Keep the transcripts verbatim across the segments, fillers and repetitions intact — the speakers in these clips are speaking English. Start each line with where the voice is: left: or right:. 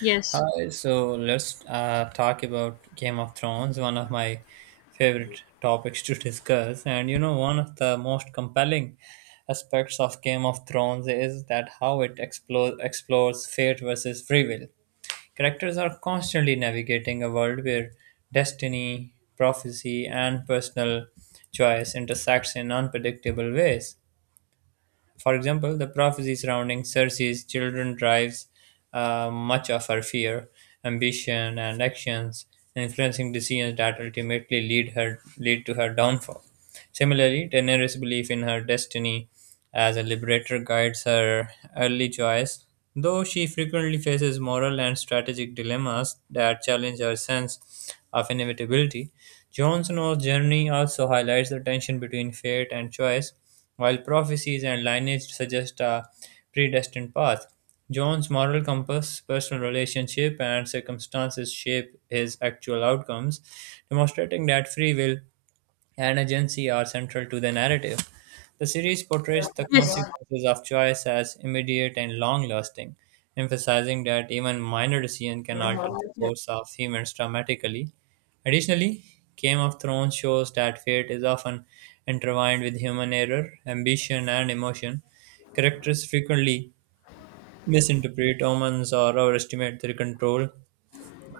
left: Yes.
right: Hi, so let's uh, talk about Game of Thrones, one of my favorite topics to discuss. And you know, one of the most compelling aspects of Game of Thrones is that how it explore, explores fate versus free will. Characters are constantly navigating a world where destiny, prophecy, and personal choice intersects in unpredictable ways. For example, the prophecy surrounding Circe's children drives uh, much of her fear, ambition, and actions, influencing decisions that ultimately lead her lead to her downfall. Similarly, Daenerys' belief in her destiny as a liberator guides her early choice, though she frequently faces moral and strategic dilemmas that challenge her sense of inevitability. Jon Snow's journey also highlights the tension between fate and choice, while prophecies and lineage suggest a predestined path. John's moral compass, personal relationship, and circumstances shape his actual outcomes, demonstrating that free will and agency are central to the narrative. The series portrays the
left: Yes.
right: consequences of choice as immediate and long lasting, emphasizing that even minor decisions can alter the course of humans dramatically. Additionally, Game of Thrones shows that fate is often intertwined with human error, ambition, and emotion. Characters frequently misinterpret omens or overestimate their control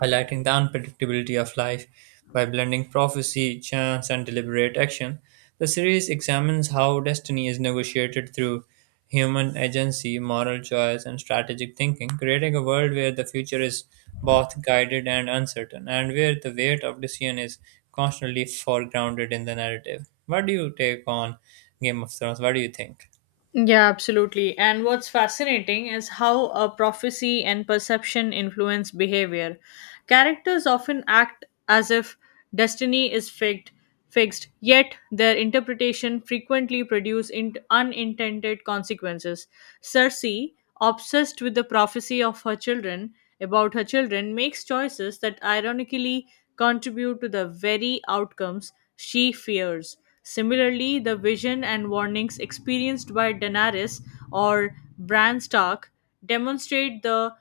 right: highlighting the unpredictability of life by blending prophecy, chance, and deliberate action. The series examines how destiny is negotiated through human agency, moral choice, and strategic thinking, creating a world where the future is both guided and uncertain, and where the weight of decision is constantly foregrounded in the narrative. What do you take on Game of Thrones? What do you think?
left: Yeah, absolutely. And what's fascinating is how a prophecy and perception influence behavior. Characters often act as if destiny is fixed, fixed, yet their interpretation frequently produce in- unintended consequences. Cersei, obsessed with the prophecy of her children about her children, makes choices that ironically contribute to the very outcomes she fears. Similarly, the vision and warnings experienced by Daenerys or Bran Stark demonstrate the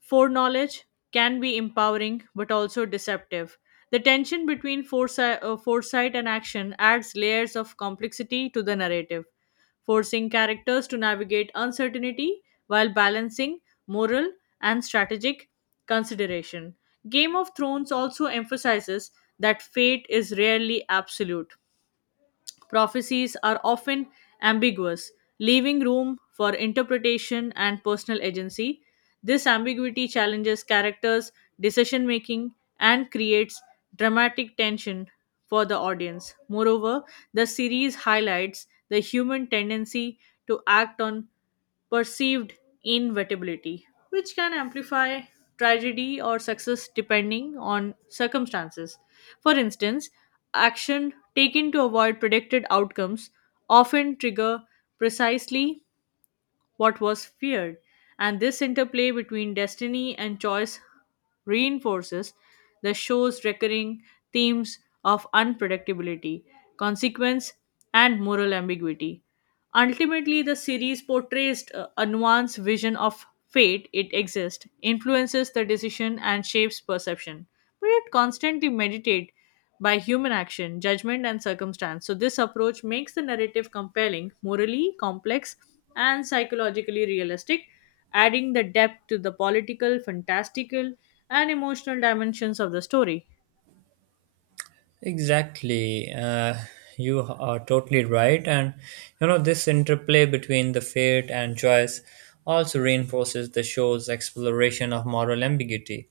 left: foreknowledge can be empowering but also deceptive. The tension between foresight, uh, foresight and action adds layers of complexity to the narrative, forcing characters to navigate uncertainty while balancing moral and strategic consideration. Game of Thrones also emphasizes that fate is rarely absolute, prophecies are often ambiguous, leaving room for interpretation and personal agency. This ambiguity challenges characters' decision making and creates dramatic tension for the audience. Moreover, the series highlights the human tendency to act on perceived inevitability, which can amplify tragedy or success depending on circumstances. For instance, action taken to avoid predicted outcomes often trigger precisely what was feared, and this interplay between destiny and choice reinforces the show's recurring themes of unpredictability, consequence, and moral ambiguity. Ultimately, the series portrays uh, a nuanced vision of fate, it exists, influences the decision, and shapes perception. But it constantly meditates by human action, judgment, and circumstance. So, this approach makes the narrative compelling, morally complex, and psychologically realistic, adding the depth to the political, fantastical, and emotional dimensions of the story.
right: Exactly. Uh, you are totally right. And you know, this interplay between the fate and choice also reinforces the show's exploration of moral ambiguity.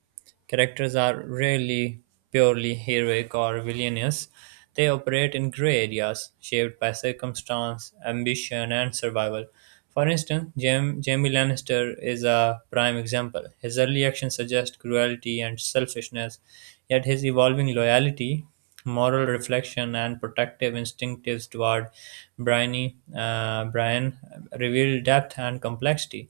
right: Characters are rarely purely heroic or villainous, they operate in gray areas shaped by circumstance, ambition, and survival. For instance, Jam- Jamie Lannister is a prime example. His early actions suggest cruelty and selfishness, yet his evolving loyalty moral reflection and protective instincts toward Bryony, uh, Brian reveal depth and complexity.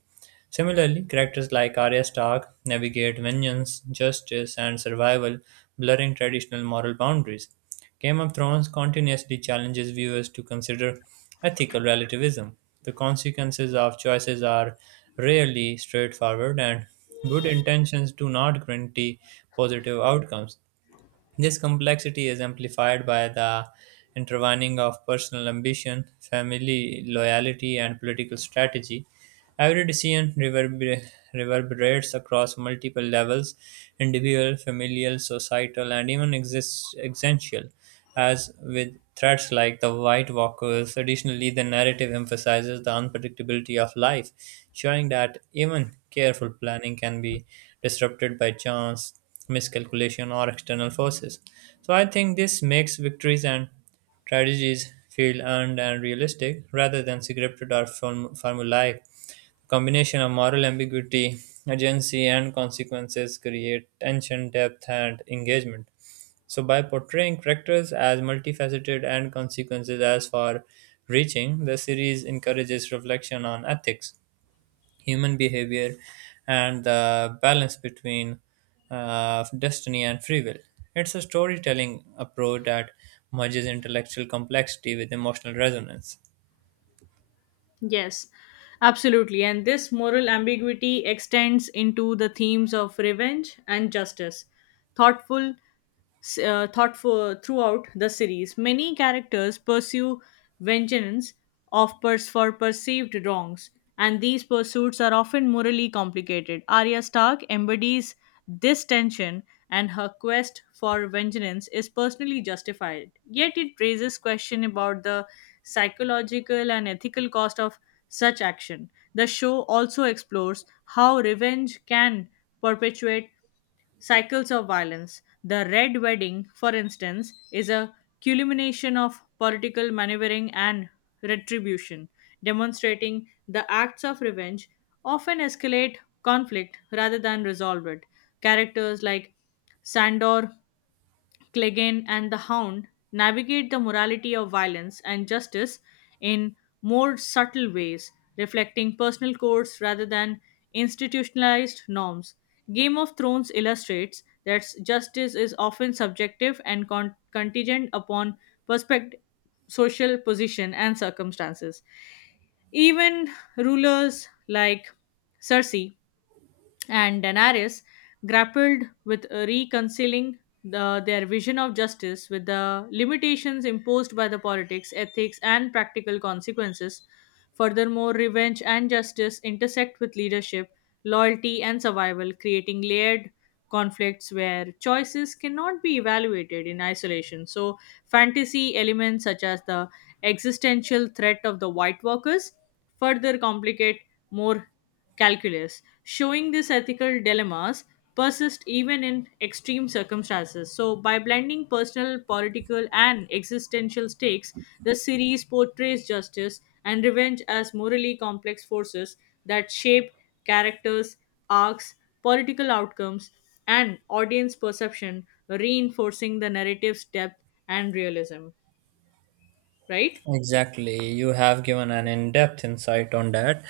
right: Similarly, characters like Arya Stark navigate vengeance, justice, and survival, blurring traditional moral boundaries. Game of Thrones continuously challenges viewers to consider ethical relativism. The consequences of choices are rarely straightforward, and good intentions do not guarantee positive outcomes. This complexity is amplified by the intertwining of personal ambition, family loyalty, and political strategy. Every decision reverber- reverberates across multiple levels individual, familial, societal, and even exist- existential. As with threats like the White Walkers, additionally, the narrative emphasizes the unpredictability of life, showing that even careful planning can be disrupted by chance, miscalculation, or external forces. So, I think this makes victories and strategies feel earned and realistic rather than scripted or form- formulaic combination of moral ambiguity, agency, and consequences create tension, depth, and engagement. So, by portraying characters as multifaceted and consequences as far reaching, the series encourages reflection on ethics, human behavior, and the balance between uh, destiny and free will. It's a storytelling approach that merges intellectual complexity with emotional resonance.
left: Yes, absolutely. And this moral ambiguity extends into the themes of revenge and justice. Thoughtful, uh, thoughtful throughout the series, many characters pursue vengeance of pers- for perceived wrongs, and these pursuits are often morally complicated. Arya Stark embodies this tension, and her quest for vengeance is personally justified. Yet it raises question about the psychological and ethical cost of such action. The show also explores how revenge can perpetuate cycles of violence. The Red Wedding, for instance, is a culmination of political maneuvering and retribution, demonstrating the acts of revenge often escalate conflict rather than resolve it. Characters like Sandor Clegane, and the Hound navigate the morality of violence and justice in more subtle ways, reflecting personal codes rather than institutionalized norms. Game of Thrones illustrates that justice is often subjective and con- contingent upon perspective, social position, and circumstances. Even rulers like Cersei and Daenerys grappled with reconciling the, their vision of justice with the limitations imposed by the politics, ethics, and practical consequences. Furthermore, revenge and justice intersect with leadership, loyalty, and survival, creating layered conflicts where choices cannot be evaluated in isolation. So, fantasy elements such as the existential threat of the White Walkers further complicate more calculus, showing these ethical dilemmas persist even in extreme circumstances. So, by blending personal, political, and existential stakes, the series portrays justice and revenge as morally complex forces that shape characters, arcs, political outcomes, and audience perception, reinforcing the narrative's depth and realism. Right?
right: Exactly. You have given an in depth insight on that.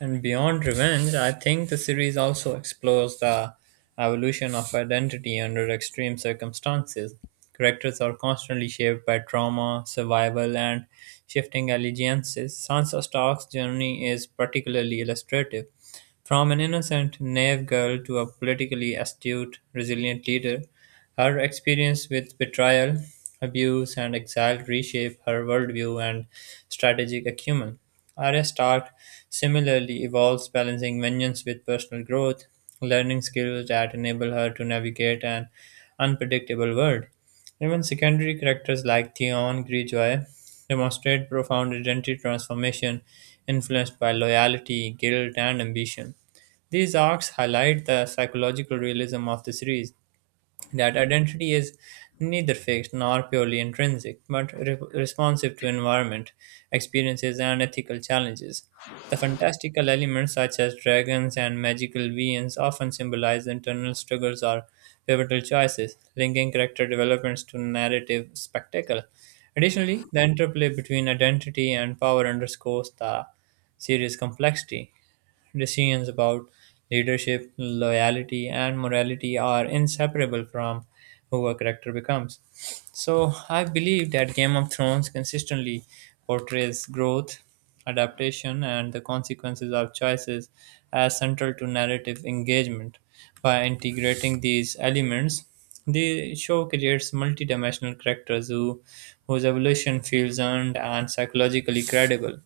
right: And beyond revenge, I think the series also explores the evolution of identity under extreme circumstances. Characters are constantly shaped by trauma, survival, and shifting allegiances. Sansa Stark's journey is particularly illustrative. From an innocent, naive girl to a politically astute, resilient leader, her experience with betrayal, abuse, and exile reshape her worldview and strategic acumen. Arya Stark similarly evolves, balancing vengeance with personal growth, learning skills that enable her to navigate an unpredictable world. Even secondary characters like Theon Greyjoy demonstrate profound identity transformation influenced by loyalty, guilt, and ambition. These arcs highlight the psychological realism of the series, that identity is neither fixed nor purely intrinsic, but re- responsive to environment, experiences, and ethical challenges. The fantastical elements, such as dragons and magical beings, often symbolize internal struggles or pivotal choices, linking character developments to narrative spectacle. Additionally, the interplay between identity and power underscores the series' complexity, decisions about leadership, loyalty, and morality are inseparable from who a character becomes. So, I believe that Game of Thrones consistently portrays growth, adaptation, and the consequences of choices as central to narrative engagement. By integrating these elements, the show creates multidimensional characters who, whose evolution feels earned and psychologically credible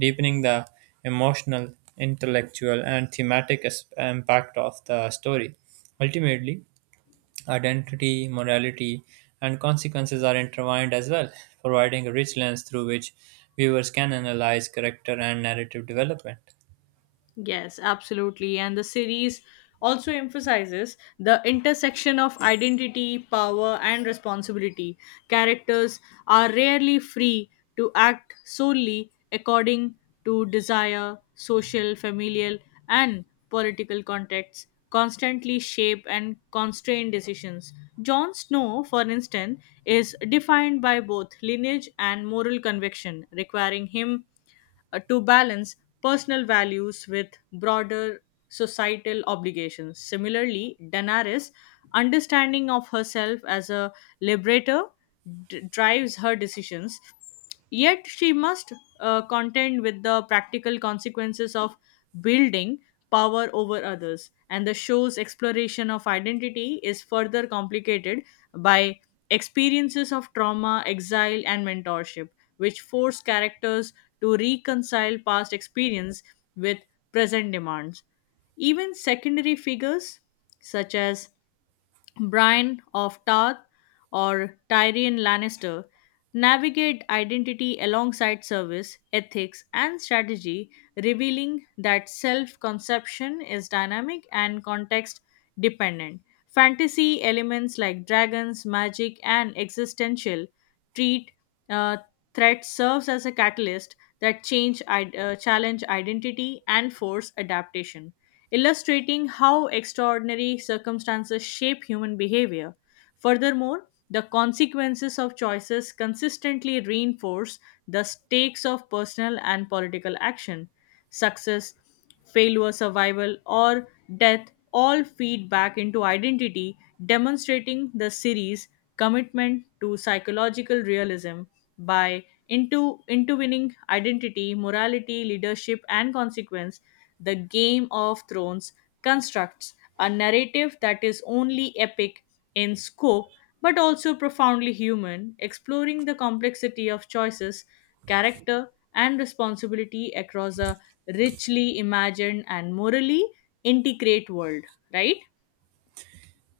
right: deepening the emotional, intellectual, and thematic as- impact of the story. Ultimately, identity, morality, and consequences are intertwined as well, providing a rich lens through which viewers can analyze character and narrative development.
left: Yes, absolutely. And the series also emphasizes the intersection of identity, power, and responsibility. Characters are rarely free to act solely according to desire, social, familial, and political contexts, constantly shape and constrain decisions. Jon Snow, for instance, is defined by both lineage and moral conviction, requiring him uh, to balance personal values with broader societal obligations. Similarly, Daenerys' understanding of herself as a liberator d- drives her decisions, yet she must uh, contend with the practical consequences of building power over others. And the show's exploration of identity is further complicated by experiences of trauma, exile, and mentorship, which force characters to reconcile past experience with present demands. Even secondary figures, such as Brian of Tarth or Tyrion Lannister navigate identity alongside service, ethics, and strategy, revealing that self conception is dynamic and context dependent. Fantasy elements like dragons, magic, and existential treat uh, threat serves as a catalyst that change id- uh, challenge identity and force adaptation, illustrating how extraordinary circumstances shape human behavior. Furthermore, the consequences of choices consistently reinforce the stakes of personal and political action. Success, failure, survival, or death all feed back into identity, demonstrating the series' commitment to psychological realism by into intervening identity, morality, leadership, and consequence, the Game of Thrones constructs a narrative that is only epic in scope but also profoundly human, exploring the complexity of choices, character, and responsibility across a richly imagined and morally integrate world, right?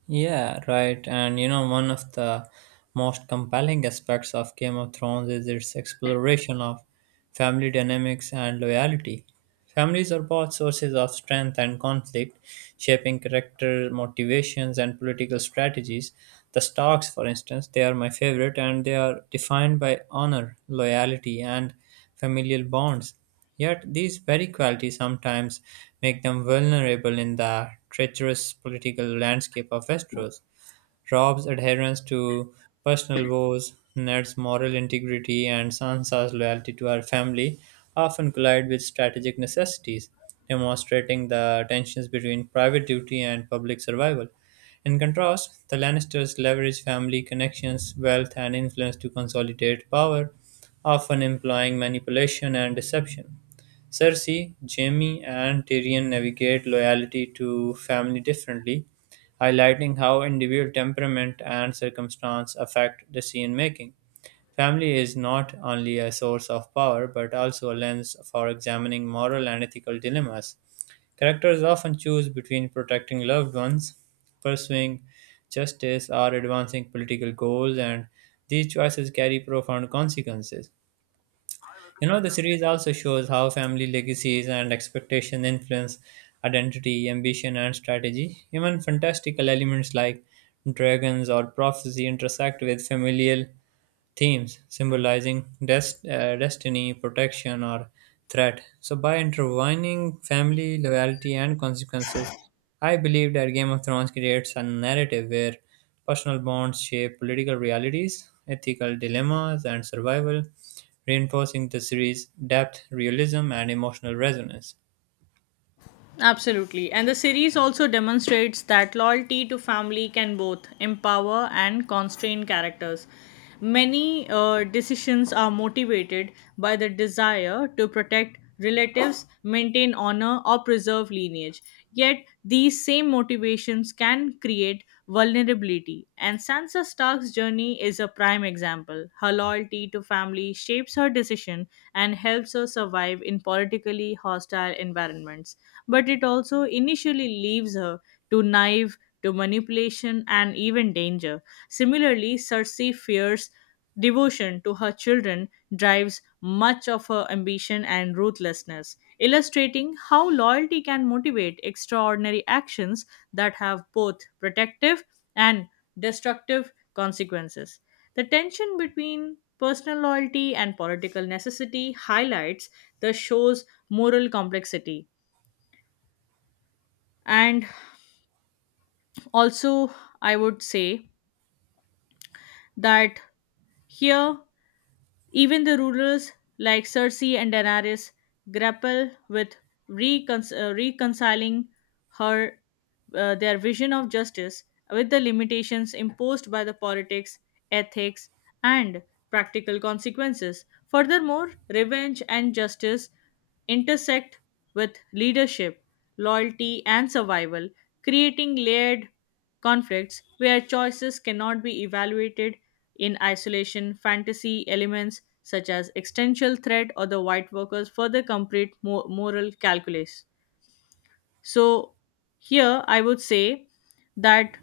right: Yeah, right. And you know, one of the most compelling aspects of Game of Thrones is its exploration of family dynamics and loyalty. Families are both sources of strength and conflict, shaping character motivations and political strategies. The Starks, for instance, they are my favorite and they are defined by honor, loyalty, and familial bonds. Yet these very qualities sometimes make them vulnerable in the treacherous political landscape of Westeros. Rob's adherence to personal vows, Ned's moral integrity, and Sansa's loyalty to her family often collide with strategic necessities, demonstrating the tensions between private duty and public survival. In contrast, the Lannisters leverage family connections, wealth, and influence to consolidate power, often employing manipulation and deception. Cersei, Jaime, and Tyrion navigate loyalty to family differently, highlighting how individual temperament and circumstance affect decision making. Family is not only a source of power but also a lens for examining moral and ethical dilemmas. Characters often choose between protecting loved ones, pursuing justice, or advancing political goals, and these choices carry profound consequences. You know, the series also shows how family legacies and expectation influence identity, ambition, and strategy. Even fantastical elements like dragons or prophecy intersect with familial themes symbolizing dest- uh, destiny, protection, or threat. So, by intertwining family, loyalty, and consequences, I believe that Game of Thrones creates a narrative where personal bonds shape political realities, ethical dilemmas, and survival, reinforcing the series' depth, realism, and emotional resonance.
left: Absolutely. And the series also demonstrates that loyalty to family can both empower and constrain characters. Many uh, decisions are motivated by the desire to protect relatives, maintain honor, or preserve lineage. Yet, these same motivations can create vulnerability. And Sansa Stark's journey is a prime example. Her loyalty to family shapes her decision and helps her survive in politically hostile environments, but it also initially leaves her to naive, to manipulation, and even danger. Similarly, Cersei fears devotion to her children drives much of her ambition and ruthlessness, illustrating how loyalty can motivate extraordinary actions that have both protective and destructive consequences. The tension between personal loyalty and political necessity highlights the show's moral complexity. And also, I would say that here even the rulers like Cersei and Daenerys grapple with recon- uh, reconciling her uh, their vision of justice with the limitations imposed by the politics, ethics, and practical consequences. Furthermore, revenge and justice intersect with leadership, loyalty, and survival, creating layered conflicts where choices cannot be evaluated in isolation. Fantasy elements such as existential threat or the white workers further complete mo- moral calculus. So, here I would say that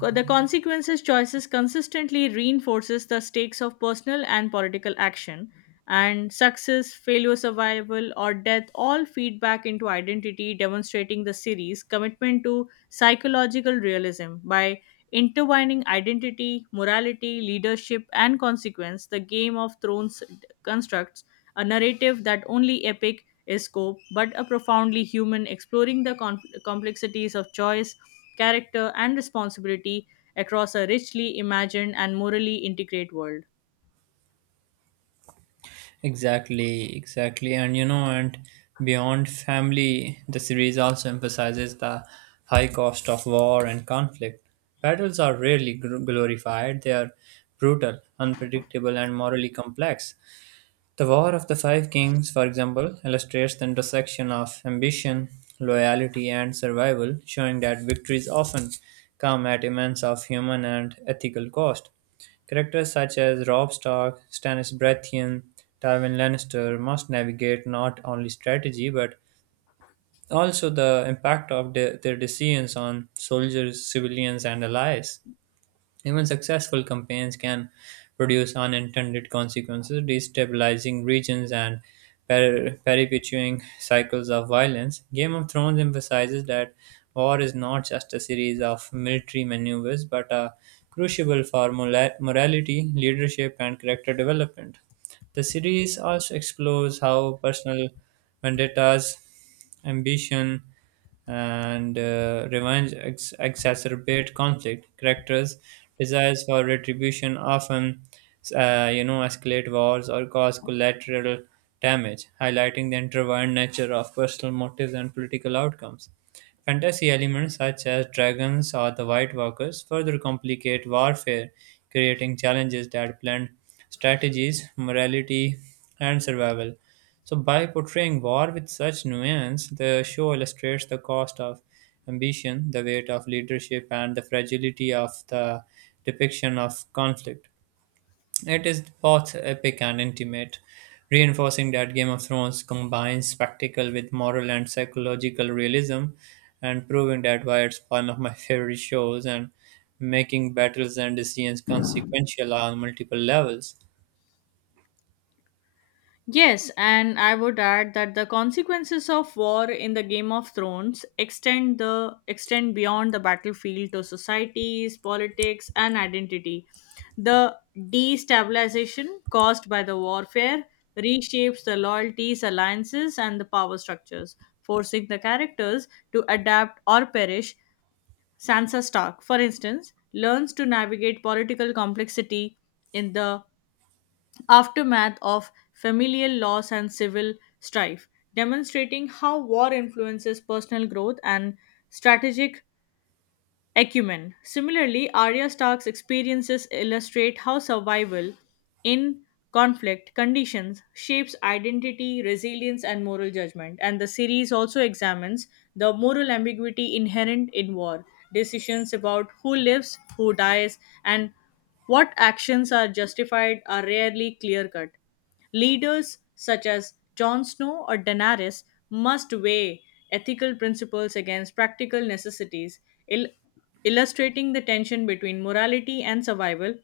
left: Co- the consequences choices consistently reinforces the stakes of personal and political action, and success, failure, survival, or death all feed back into identity, demonstrating the series' commitment to psychological realism by intertwining identity, morality, leadership, and consequence. The Game of Thrones constructs a narrative that only epic is scope, but a profoundly human, exploring the the complexities of choice, character, and responsibility across a richly imagined and morally integrate world.
right: Exactly, exactly. And you know, and beyond family, the series also emphasizes the high cost of war and conflict. Battles are rarely gl- glorified, they are brutal, unpredictable, and morally complex. The War of the Five Kings, for example, illustrates the intersection of ambition, loyalty, and survival, showing that victories often come at immense of human and ethical cost. Characters such as Robb Stark, Stannis Baratheon, Tywin Lannister must navigate not only strategy but also the impact of the- their decisions on soldiers, civilians, and allies. Even successful campaigns can produce unintended consequences, destabilizing regions and per- perpetuating cycles of violence. Game of Thrones emphasizes that war is not just a series of military maneuvers but a crucible for mola- morality, leadership, and character development. The series also explores how personal vendettas, ambition, and uh, revenge ex- exacerbate conflict. Characters' desires for retribution often, uh, you know, escalate wars or cause collateral damage, highlighting the intertwined nature of personal motives and political outcomes. Fantasy elements such as dragons or the White Walkers further complicate warfare, creating challenges that blend strategies, morality, and survival. So, by portraying war with such nuance, the show illustrates the cost of ambition, the weight of leadership, and the fragility of the depiction of conflict. It is both epic and intimate, reinforcing that Game of Thrones combines spectacle with moral and psychological realism, and proving that why it's one of my favorite shows and making battles and decisions consequential on multiple levels.
left: Yes, and I would add that the consequences of war in the Game of Thrones extend the extend beyond the battlefield to societies, politics, and identity. The destabilization caused by the warfare reshapes the loyalties, alliances, and the power structures, forcing the characters to adapt or perish. Sansa Stark, for instance, learns to navigate political complexity in the aftermath of familial loss and civil strife, demonstrating how war influences personal growth and strategic acumen. Similarly, Arya Stark's experiences illustrate how survival in conflict conditions shapes identity, resilience, and moral judgment. And the series also examines the moral ambiguity inherent in war, decisions about who lives, who dies, and what actions are justified are rarely clear cut. Leaders such as Jon Snow or Daenerys must weigh ethical principles against practical necessities, il- illustrating the tension between morality and survival.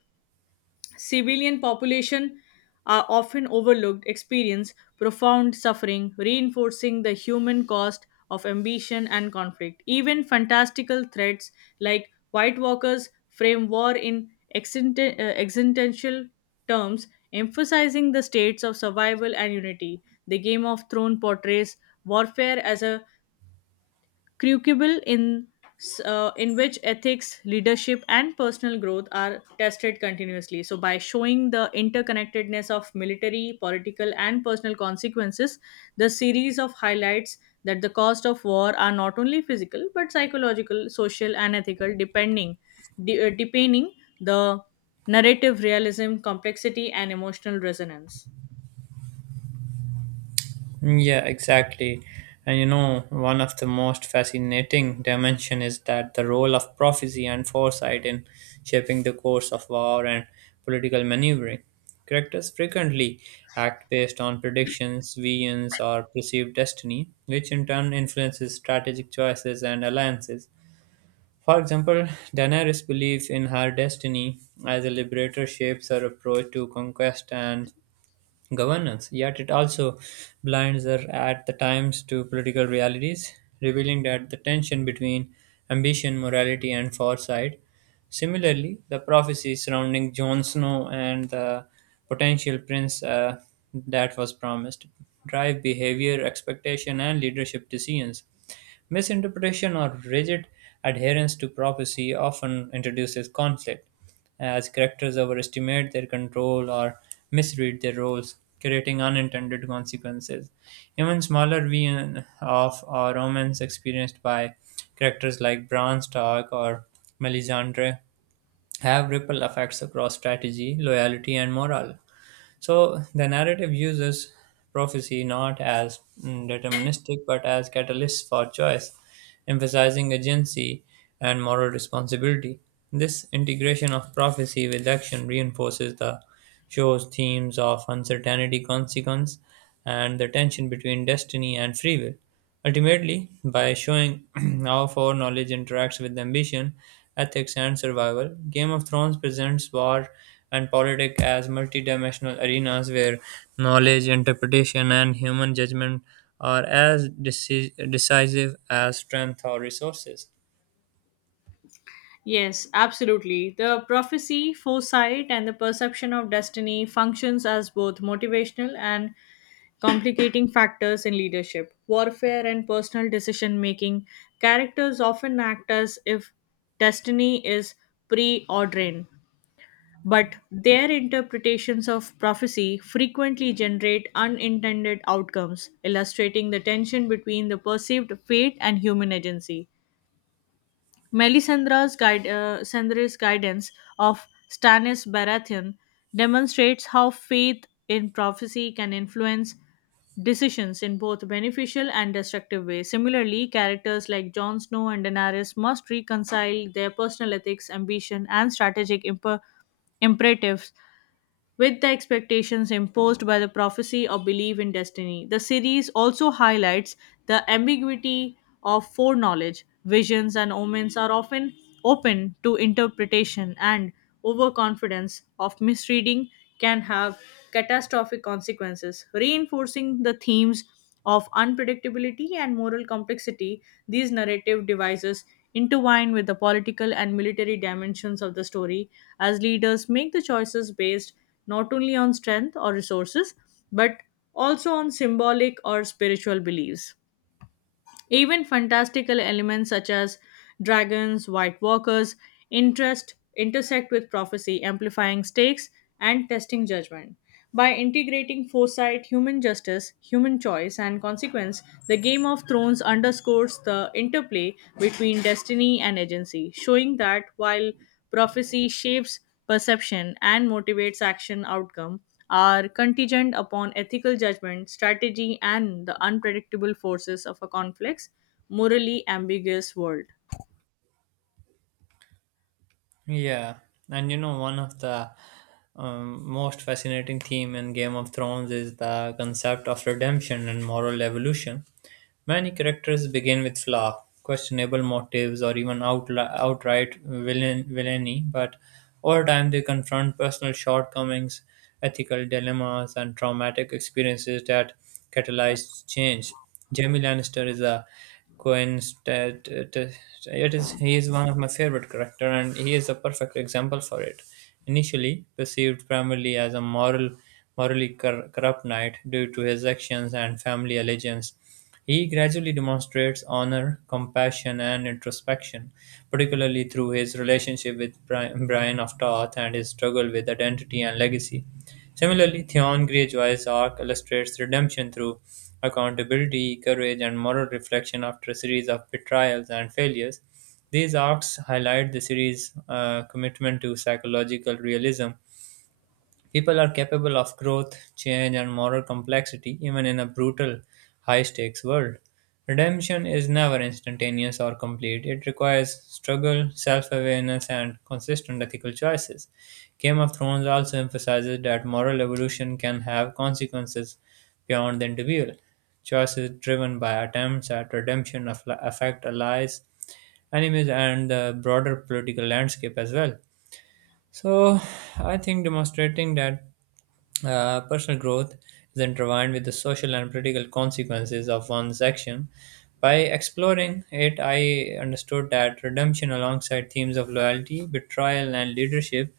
left: Civilian population are often overlooked, experience profound suffering, reinforcing the human cost of ambition and conflict. Even fantastical threats like White Walkers frame war in existen- uh, existential terms, emphasizing the states of survival and unity. The Game of Thrones portrays warfare as a crucible in s- uh, in which ethics, leadership, and personal growth are tested continuously. So, by showing the interconnectedness of military, political, and personal consequences, the series of highlights that the cost of war are not only physical but psychological, social, and ethical, depending, de- uh, depending the narrative realism, complexity, and emotional resonance.
right: Yeah, exactly. And you know, one of the most fascinating dimension is that the role of prophecy and foresight in shaping the course of war and political maneuvering. Characters frequently act based on predictions, visions, or perceived destiny, which in turn influences strategic choices and alliances. For example, Daenerys' belief in her destiny as a liberator shapes her approach to conquest and governance, yet it also blinds her at the times to political realities, revealing that the tension between ambition, morality, and foresight. Similarly, the prophecy surrounding Jon Snow and the potential prince uh, that was promised drive behavior, expectation, and leadership decisions. Misinterpretation or rigid adherence to prophecy often introduces conflict uh, as characters overestimate their control or misread their roles, creating unintended consequences. Even smaller v of or romance experienced by characters like Bran Stark or Melisandre have ripple effects across strategy, loyalty, and morale. So the narrative uses prophecy not as mm, deterministic but as catalysts for choice, emphasizing agency and moral responsibility. This integration of prophecy with action reinforces the show's themes of uncertainty, consequence, and the tension between destiny and free will. Ultimately, by showing how foreknowledge interacts with ambition, ethics, and survival, Game of Thrones presents war and politics as multidimensional arenas where knowledge, interpretation, and human judgment are as deci- decisive as strength or resources.
left: Yes, absolutely. The prophecy, foresight, and the perception of destiny functions as both motivational and complicating factors in leadership, warfare, and personal decision making. Characters often act as if destiny is preordained, but their interpretations of prophecy frequently generate unintended outcomes, illustrating the tension between the perceived fate and human agency. Melisandre's, guide, uh, Sandre's guidance of Stannis Baratheon demonstrates how faith in prophecy can influence decisions in both beneficial and destructive ways. Similarly, characters like Jon Snow and Daenerys must reconcile their personal ethics, ambition, and strategic imper- imperatives with the expectations imposed by the prophecy or belief in destiny. The series also highlights the ambiguity of foreknowledge. Visions and omens are often open to interpretation, and overconfidence of misreading can have catastrophic consequences, reinforcing the themes of unpredictability and moral complexity. These narrative devices intertwine with the political and military dimensions of the story as leaders make the choices based not only on strength or resources but also on symbolic or spiritual beliefs. Even fantastical elements such as dragons, white walkers, interest intersect with prophecy, amplifying stakes and testing judgment. By integrating foresight, human justice, human choice, and consequence, the Game of Thrones underscores the interplay between destiny and agency, showing that while prophecy shapes perception and motivates action outcome are contingent upon ethical judgment, strategy, and the unpredictable forces of a complex, morally ambiguous world.
right: Yeah, and you know one of the um, most fascinating theme in Game of Thrones is the concept of redemption and moral evolution. Many characters begin with flaw, questionable motives, or even outli outright villain- villainy, but over time they confront personal shortcomings, ethical dilemmas, and traumatic experiences that catalyzed change. Jamie Lannister is a coincident. It is he is one of my favorite character, and he is a perfect example for it. Initially perceived primarily as a moral, morally cor- corrupt knight due to his actions and family allegiance, he gradually demonstrates honor, compassion, and introspection, particularly through his relationship with Bri- Brian of Tarth and his struggle with identity and legacy. Similarly, Theon Greyjoy's arc illustrates redemption through accountability, courage, and moral reflection after a series of betrayals and failures. These arcs highlight the series' uh, commitment to psychological realism People are capable of growth, change, and moral complexity even in a brutal, high stakes world. Redemption is never instantaneous or complete. It requires struggle, self awareness, and consistent ethical choices. Game of Thrones also emphasizes that moral evolution can have consequences beyond the individual. Choices driven by attempts at redemption aff- affect allies, enemies, and the broader political landscape as well. So, I think demonstrating that uh, personal growth is intertwined with the social and political consequences of one's action. By exploring it, I understood that redemption, alongside themes of loyalty, betrayal, and leadership,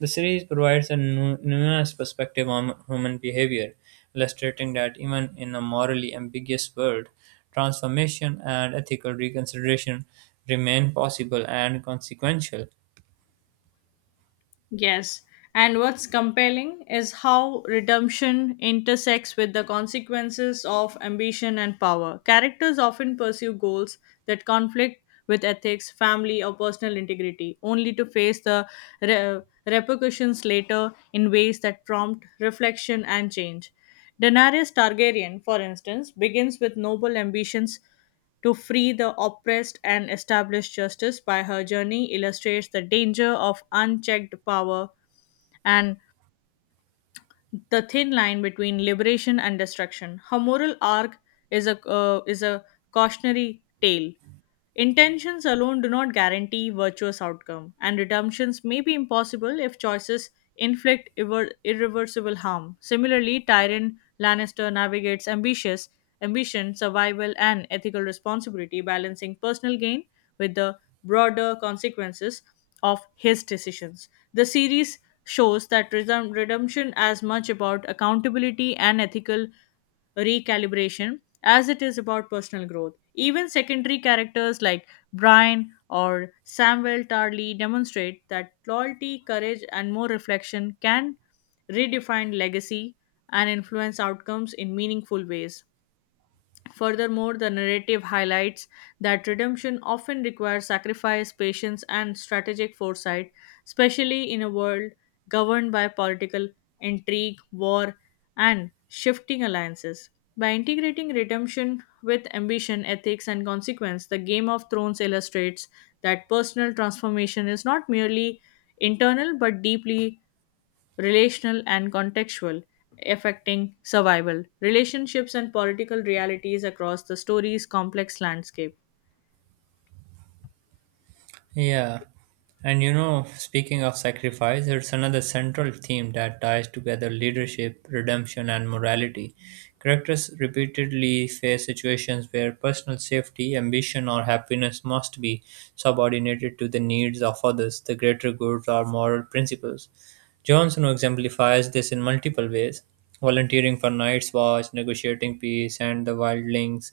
right: the series provides a nu- nuanced perspective on human behavior, illustrating that even in a morally ambiguous world, transformation and ethical reconsideration remain possible and consequential.
left: Yes, and what's compelling is how redemption intersects with the consequences of ambition and power. Characters often pursue goals that conflict with ethics, family, or personal integrity, only to face the re- repercussions later in ways that prompt reflection and change. Daenerys Targaryen, for instance, begins with noble ambitions to free the oppressed and establish justice by her journey illustrates the danger of unchecked power and the thin line between liberation and destruction. Her moral arc is a uh, is a cautionary tale. Intentions alone do not guarantee virtuous outcome, and redemptions may be impossible if choices inflict irre- irreversible harm. Similarly, Tyrion Lannister navigates ambitious ambition, survival, and ethical responsibility, balancing personal gain with the broader consequences of his decisions. The series shows that redem- redemption as much about accountability and ethical recalibration as it is about personal growth. Even secondary characters like Brian or Samuel Tarly demonstrate that loyalty, courage, and more reflection can redefine legacy and influence outcomes in meaningful ways. Furthermore, the narrative highlights that redemption often requires sacrifice, patience, and strategic foresight, especially in a world governed by political intrigue, war, and shifting alliances. By integrating redemption with ambition, ethics, and consequence, the Game of Thrones illustrates that personal transformation is not merely internal but deeply relational and contextual, affecting survival, relationships, and political realities across the story's complex landscape.
right: Yeah. And you know, speaking of sacrifice, it's another central theme that ties together leadership, redemption, and morality. Characters repeatedly face situations where personal safety, ambition, or happiness must be subordinated to the needs of others, the greater good, or moral principles. Jon Snow exemplifies this in multiple ways, volunteering for Night's Watch, negotiating peace, and the Wildlings,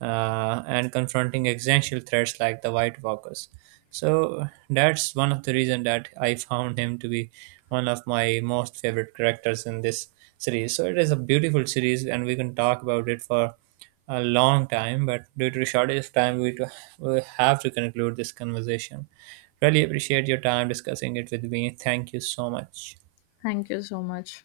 right: uh, and confronting existential threats like the White Walkers. So that's one of the reasons that I found him to be one of my most favorite characters in this series. So it is a beautiful series, and we can talk about it for a long time. But due to the shortage of time, we, to, we have to conclude this conversation. Really appreciate your time discussing it with me. Thank you so much.
left: Thank you so much.